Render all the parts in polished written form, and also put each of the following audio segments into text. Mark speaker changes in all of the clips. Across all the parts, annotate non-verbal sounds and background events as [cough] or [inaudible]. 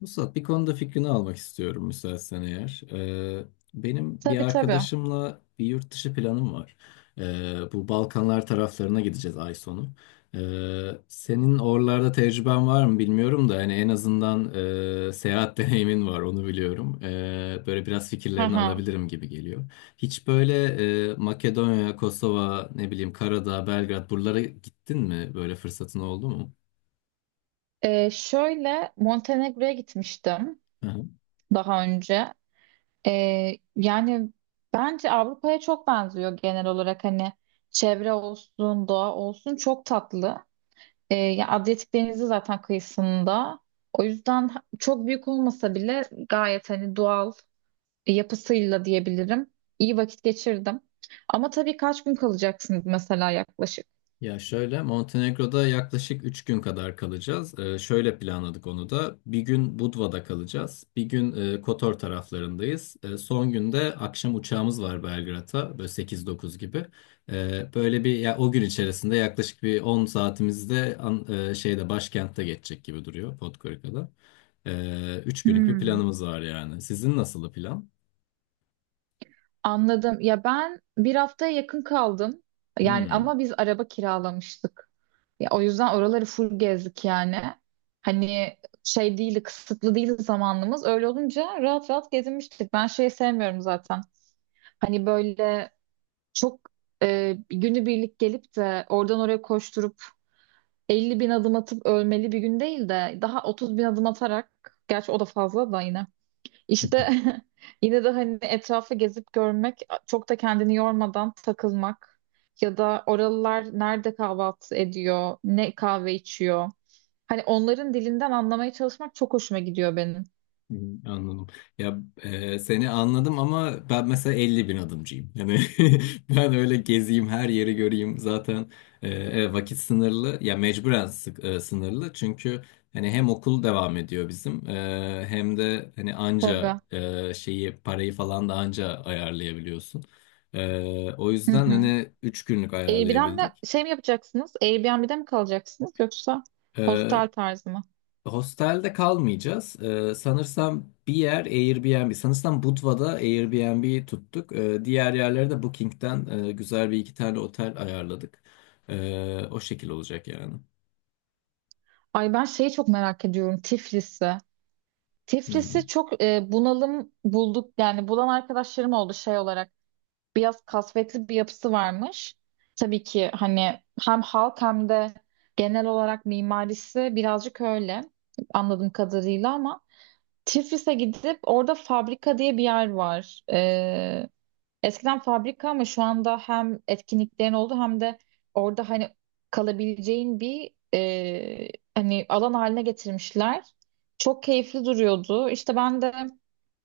Speaker 1: Mustafa bir konuda fikrini almak istiyorum müsaitsen eğer. Benim bir
Speaker 2: Tabii tabii.
Speaker 1: arkadaşımla bir yurt dışı planım var. Bu Balkanlar taraflarına gideceğiz ay sonu. Senin oralarda tecrüben var mı bilmiyorum da hani en azından seyahat [laughs] deneyimin var onu biliyorum. Böyle biraz
Speaker 2: Hı
Speaker 1: fikirlerini
Speaker 2: hı.
Speaker 1: alabilirim gibi geliyor. Hiç böyle Makedonya, Kosova, ne bileyim Karadağ, Belgrad buralara gittin mi? Böyle fırsatın oldu mu?
Speaker 2: Şöyle Montenegro'ya gitmiştim daha önce. Yani bence Avrupa'ya çok benziyor genel olarak hani çevre olsun, doğa olsun çok tatlı. Ya Adriyatik Denizi zaten kıyısında. O yüzden çok büyük olmasa bile gayet hani doğal yapısıyla diyebilirim. İyi vakit geçirdim. Ama tabii kaç gün kalacaksınız mesela yaklaşık?
Speaker 1: Ya şöyle Montenegro'da yaklaşık 3 gün kadar kalacağız. Şöyle planladık onu da. Bir gün Budva'da kalacağız. Bir gün Kotor taraflarındayız. Son günde akşam uçağımız var Belgrad'a. Böyle 8-9 gibi. Böyle bir ya, o gün içerisinde yaklaşık bir 10 saatimizde şeyde başkentte geçecek gibi duruyor Podgorica'da. 3 günlük bir
Speaker 2: Hmm,
Speaker 1: planımız var yani. Sizin nasıl plan?
Speaker 2: anladım. Ya ben bir haftaya yakın kaldım. Yani
Speaker 1: Hmm.
Speaker 2: ama biz araba kiralamıştık. Ya o yüzden oraları full gezdik yani. Hani şey değildi, kısıtlı değildi zamanımız. Öyle olunca rahat rahat gezinmiştik. Ben şeyi sevmiyorum zaten. Hani böyle çok günübirlik gelip de oradan oraya koşturup 50 bin adım atıp ölmeli bir gün değil de daha 30 bin adım atarak gerçi o da fazla da yine
Speaker 1: [laughs]
Speaker 2: işte [laughs] yine de hani etrafı gezip görmek çok da kendini yormadan takılmak ya da oralılar nerede kahvaltı ediyor ne kahve içiyor hani onların dilinden anlamaya çalışmak çok hoşuma gidiyor benim.
Speaker 1: Hı, anladım. Ya seni anladım ama ben mesela 50 bin adımcıyım. Yani [laughs] ben öyle gezeyim her yeri göreyim zaten evet, vakit sınırlı ya mecburen sınırlı çünkü hani hem okul devam ediyor bizim hem de hani anca
Speaker 2: Tabii.
Speaker 1: şeyi parayı falan da anca ayarlayabiliyorsun. O
Speaker 2: Hı
Speaker 1: yüzden
Speaker 2: hı.
Speaker 1: hani 3 günlük ayarlayabildik.
Speaker 2: Airbnb'de şey mi yapacaksınız? Airbnb'de mi kalacaksınız yoksa hostel tarzı mı?
Speaker 1: Hostelde kalmayacağız. Sanırsam bir yer Airbnb. Sanırsam Budva'da Airbnb tuttuk. Diğer yerlere de Booking'den güzel bir iki tane otel ayarladık. O şekil olacak yani.
Speaker 2: Ay ben şeyi çok merak ediyorum Tiflis'i. Tiflis'i
Speaker 1: Hmm,
Speaker 2: çok bunalım bulduk yani bulan arkadaşlarım oldu şey olarak biraz kasvetli bir yapısı varmış. Tabii ki hani hem halk hem de genel olarak mimarisi birazcık öyle anladığım kadarıyla ama Tiflis'e gidip orada fabrika diye bir yer var. Eskiden fabrika ama şu anda hem etkinliklerin oldu hem de orada hani kalabileceğin bir hani alan haline getirmişler. Çok keyifli duruyordu. İşte ben de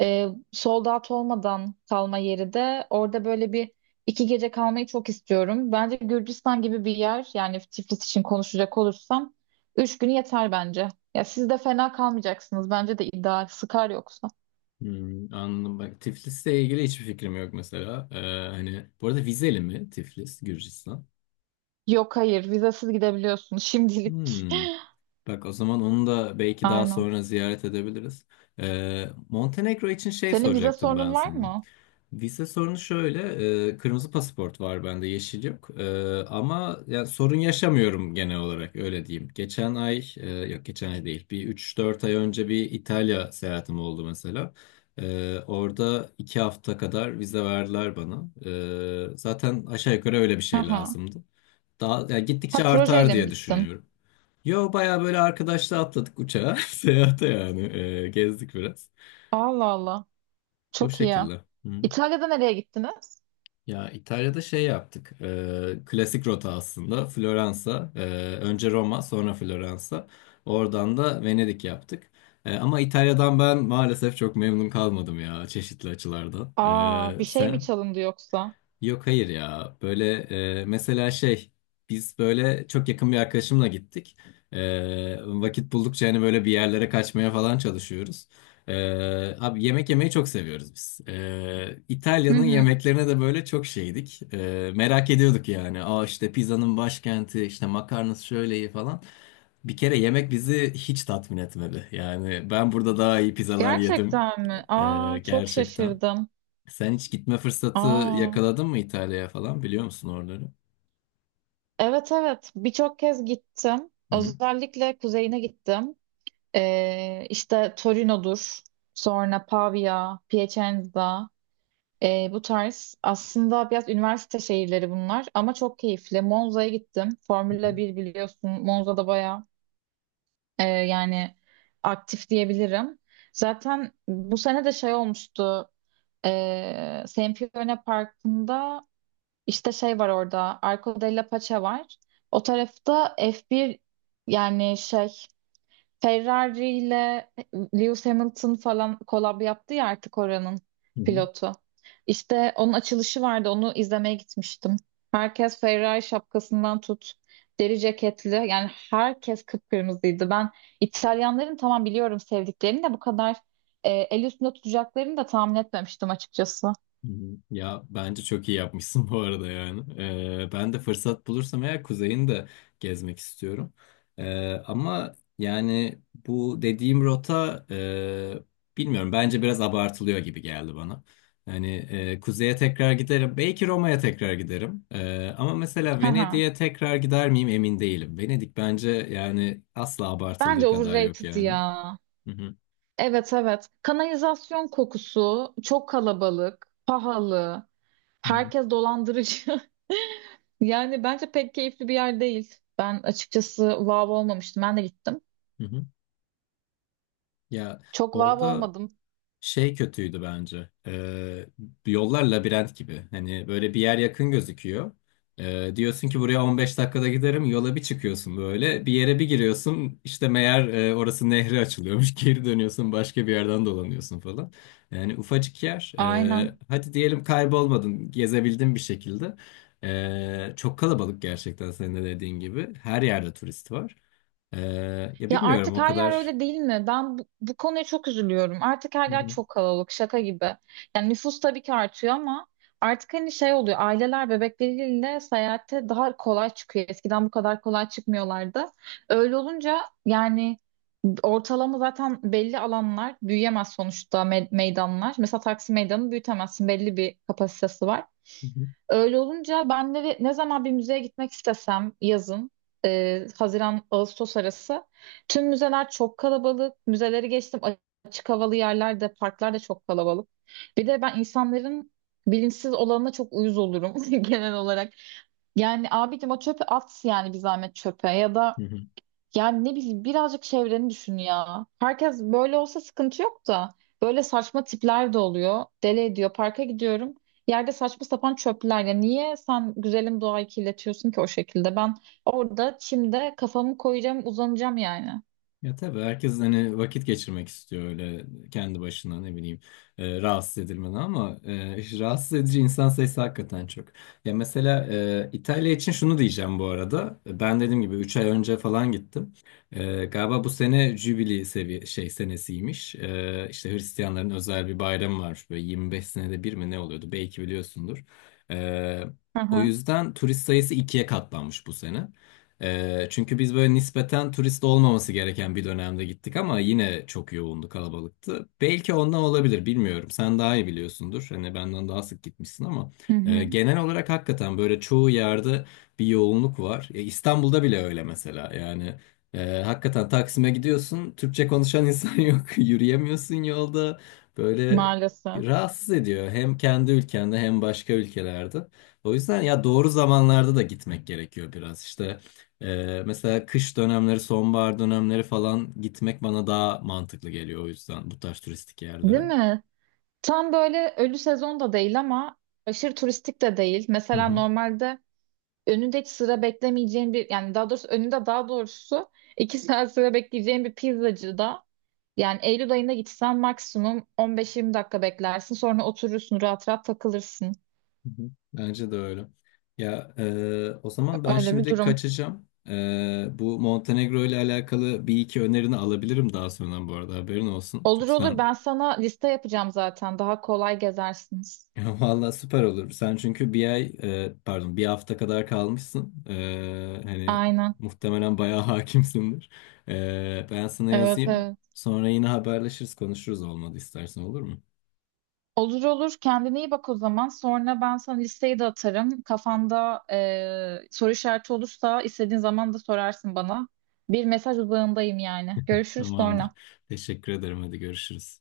Speaker 2: e, sold out olmadan kalma yeri de orada böyle bir iki gece kalmayı çok istiyorum. Bence Gürcistan gibi bir yer yani Tiflis için konuşacak olursam üç günü yeter bence. Ya siz de fena kalmayacaksınız. Bence de ideal. Sıkar yoksa.
Speaker 1: hmm, anladım. Bak Tiflis'le ilgili hiçbir fikrim yok mesela. Hani bu arada vizeli mi Tiflis, Gürcistan?
Speaker 2: Yok, hayır, vizasız gidebiliyorsunuz [laughs] şimdilik.
Speaker 1: Hmm. Bak o zaman onu da belki daha
Speaker 2: Aynen.
Speaker 1: sonra ziyaret edebiliriz. Montenegro için şey
Speaker 2: Senin vize
Speaker 1: soracaktım
Speaker 2: sorunun
Speaker 1: ben
Speaker 2: var
Speaker 1: sana.
Speaker 2: mı?
Speaker 1: Vize sorunu şöyle, kırmızı pasaport var bende, yeşil yok. Ama yani sorun yaşamıyorum genel olarak öyle diyeyim. Geçen ay, yok geçen ay değil, bir 3-4 ay önce bir İtalya seyahatim oldu mesela. Orada 2 hafta kadar vize verdiler bana. Zaten aşağı yukarı öyle bir
Speaker 2: Hı
Speaker 1: şey
Speaker 2: hı.
Speaker 1: lazımdı. Daha yani gittikçe
Speaker 2: Ha,
Speaker 1: artar
Speaker 2: projeyle mi
Speaker 1: diye
Speaker 2: gittin?
Speaker 1: düşünüyorum. Yo baya böyle arkadaşla atladık uçağa. [laughs] Seyahate yani. Gezdik biraz.
Speaker 2: Allah Allah.
Speaker 1: O
Speaker 2: Çok iyi.
Speaker 1: şekilde. Hı.
Speaker 2: İtalya'da nereye gittiniz?
Speaker 1: Ya İtalya'da şey yaptık. Klasik rota aslında. Floransa. Önce Roma sonra Floransa. Oradan da Venedik yaptık. Ama İtalya'dan ben maalesef çok memnun kalmadım ya çeşitli açılardan.
Speaker 2: Aa, bir şey mi
Speaker 1: Sen?
Speaker 2: çalındı yoksa?
Speaker 1: Yok hayır ya. Böyle mesela şey biz böyle çok yakın bir arkadaşımla gittik. Vakit buldukça hani böyle bir yerlere kaçmaya falan çalışıyoruz. E, Abi yemek yemeyi çok seviyoruz biz.
Speaker 2: Hı
Speaker 1: İtalya'nın
Speaker 2: hı.
Speaker 1: yemeklerine de böyle çok şeydik. Merak ediyorduk yani. Aa işte pizzanın başkenti, işte makarnası şöyle iyi falan. Bir kere yemek bizi hiç tatmin etmedi. Yani ben burada daha iyi pizzalar yedim.
Speaker 2: Gerçekten mi? Aa, çok
Speaker 1: Gerçekten.
Speaker 2: şaşırdım.
Speaker 1: Sen hiç gitme fırsatı
Speaker 2: Aa,
Speaker 1: yakaladın mı İtalya'ya falan biliyor musun oraları?
Speaker 2: evet evet, birçok kez gittim.
Speaker 1: Hı hı.
Speaker 2: Özellikle kuzeyine gittim. İşte Torino'dur. Sonra Pavia, Piacenza. Bu tarz aslında biraz üniversite şehirleri bunlar ama çok keyifli. Monza'ya gittim.
Speaker 1: Hı hı.
Speaker 2: Formula bir biliyorsun. Monza'da bayağı yani aktif diyebilirim. Zaten bu sene de şey olmuştu. Sempione Parkı'nda işte şey var orada. Arco della Pace var. O tarafta F1 yani şey Ferrari ile Lewis Hamilton falan kolab yaptı ya artık oranın
Speaker 1: Hı hı.
Speaker 2: pilotu. İşte onun açılışı vardı. Onu izlemeye gitmiştim. Herkes Ferrari şapkasından tut. Deri ceketli. Yani herkes kıpkırmızıydı. Ben İtalyanların tamam biliyorum sevdiklerini de bu kadar el üstünde tutacaklarını da tahmin etmemiştim açıkçası.
Speaker 1: Hı hı. Ya bence çok iyi yapmışsın [laughs] bu arada yani. Ben de fırsat bulursam eğer kuzeyini de gezmek istiyorum. Ama yani bu dediğim rota bilmiyorum bence biraz abartılıyor gibi geldi bana. Hani kuzeye tekrar giderim. Belki Roma'ya tekrar giderim. Ama mesela
Speaker 2: Hı hı.
Speaker 1: Venedik'e tekrar gider miyim emin değilim. Venedik bence yani asla
Speaker 2: Bence
Speaker 1: abartıldığı kadar yok
Speaker 2: overrated
Speaker 1: yani.
Speaker 2: ya.
Speaker 1: Hı hı.
Speaker 2: Evet evet. Kanalizasyon kokusu, çok kalabalık, pahalı,
Speaker 1: Hı hı.
Speaker 2: herkes dolandırıcı. [laughs] Yani bence pek keyifli bir yer değil. Ben açıkçası vav olmamıştım. Ben de gittim.
Speaker 1: Hı hı. Ya
Speaker 2: Çok vav
Speaker 1: orada
Speaker 2: olmadım.
Speaker 1: şey kötüydü bence. Yollar labirent gibi. Hani böyle bir yer yakın gözüküyor. Diyorsun ki buraya 15 dakikada giderim. Yola bir çıkıyorsun böyle. Bir yere bir giriyorsun. İşte meğer orası nehri açılıyormuş. [laughs] Geri dönüyorsun başka bir yerden dolanıyorsun falan. Yani ufacık yer.
Speaker 2: Aynen.
Speaker 1: Hadi diyelim kaybolmadın. Gezebildin bir şekilde. Çok kalabalık gerçekten senin de dediğin gibi. Her yerde turist var. Ee, Ya
Speaker 2: Ya
Speaker 1: bilmiyorum
Speaker 2: artık
Speaker 1: o
Speaker 2: her yer
Speaker 1: kadar.
Speaker 2: öyle değil mi? Ben bu konuya çok üzülüyorum. Artık her
Speaker 1: Hı
Speaker 2: yer
Speaker 1: hı.
Speaker 2: çok kalabalık, şaka gibi. Yani nüfus tabii ki artıyor ama artık hani şey oluyor. Aileler bebekleriyle seyahate daha kolay çıkıyor. Eskiden bu kadar kolay çıkmıyorlardı. Öyle olunca yani ortalama zaten belli alanlar büyüyemez sonuçta meydanlar. Mesela Taksim Meydanı büyütemezsin. Belli bir kapasitesi var. Öyle olunca ben de ne zaman bir müzeye gitmek istesem yazın, Haziran-Ağustos arası tüm müzeler çok kalabalık. Müzeleri geçtim, açık havalı yerlerde, parklar da çok kalabalık. Bir de ben insanların bilinçsiz olanına çok uyuz olurum [laughs] genel olarak. Yani abicim o çöpü at yani bir zahmet çöpe ya da
Speaker 1: Hı hı.
Speaker 2: yani ne bileyim birazcık çevreni düşün ya. Herkes böyle olsa sıkıntı yok da böyle saçma tipler de oluyor. Deli ediyor. Parka gidiyorum. Yerde saçma sapan çöpler. Ya niye sen güzelim doğayı kirletiyorsun ki o şekilde? Ben orada çimde kafamı koyacağım, uzanacağım yani.
Speaker 1: Ya tabii herkes hani vakit geçirmek istiyor öyle kendi başına ne bileyim rahatsız edilmeden ama [laughs] işte rahatsız edici insan sayısı hakikaten çok. Ya mesela İtalya için şunu diyeceğim bu arada. Ben dediğim gibi 3 ay önce falan gittim. Galiba bu sene Jübili seviye şey senesiymiş. İşte Hristiyanların özel bir bayramı var böyle 25 senede bir mi ne oluyordu belki biliyorsundur. E,
Speaker 2: Hı
Speaker 1: O
Speaker 2: hı.
Speaker 1: yüzden turist sayısı 2'ye katlanmış bu sene. Çünkü biz böyle nispeten turist olmaması gereken bir dönemde gittik ama yine çok yoğundu, kalabalıktı. Belki ondan olabilir, bilmiyorum. Sen daha iyi biliyorsundur. Hani benden daha sık gitmişsin ama
Speaker 2: Hı hı.
Speaker 1: genel olarak hakikaten böyle çoğu yerde bir yoğunluk var. İstanbul'da bile öyle mesela. Yani hakikaten Taksim'e gidiyorsun, Türkçe konuşan insan [laughs] yok, yürüyemiyorsun yolda. Böyle
Speaker 2: Maalesef.
Speaker 1: rahatsız ediyor hem kendi ülkende hem başka ülkelerde. O yüzden ya doğru zamanlarda da gitmek gerekiyor biraz işte. Mesela kış dönemleri, sonbahar dönemleri falan gitmek bana daha mantıklı geliyor o yüzden bu tarz turistik
Speaker 2: Değil
Speaker 1: yerlere.
Speaker 2: mi? Tam böyle ölü sezon da değil ama aşırı turistik de değil.
Speaker 1: Hı
Speaker 2: Mesela
Speaker 1: hı,
Speaker 2: normalde önünde hiç sıra beklemeyeceğin bir yani daha doğrusu önünde daha doğrusu iki saat sıra bekleyeceğin bir pizzacıda yani Eylül ayında gitsen maksimum 15-20 dakika beklersin, sonra oturursun rahat rahat takılırsın.
Speaker 1: hı hı. Bence de öyle. Ya o zaman ben
Speaker 2: Öyle bir
Speaker 1: şimdilik
Speaker 2: durum.
Speaker 1: kaçacağım. Bu Montenegro ile alakalı bir iki önerini alabilirim daha sonra bu arada haberin olsun.
Speaker 2: Olur
Speaker 1: Çünkü
Speaker 2: olur,
Speaker 1: sen.
Speaker 2: ben sana liste yapacağım, zaten daha kolay gezersiniz.
Speaker 1: [laughs] Valla süper olur. Sen çünkü bir ay pardon bir hafta kadar kalmışsın. Hani
Speaker 2: Aynen.
Speaker 1: muhtemelen bayağı [laughs] hakimsindir. Ben sana
Speaker 2: Evet
Speaker 1: yazayım.
Speaker 2: evet.
Speaker 1: Sonra yine haberleşiriz konuşuruz olmadı istersen olur mu?
Speaker 2: Olur olur, kendine iyi bak o zaman, sonra ben sana listeyi de atarım, kafanda soru işareti olursa istediğin zaman da sorarsın bana. Bir mesaj uzağındayım yani. Görüşürüz
Speaker 1: Tamamdır.
Speaker 2: sonra.
Speaker 1: Teşekkür ederim. Hadi görüşürüz.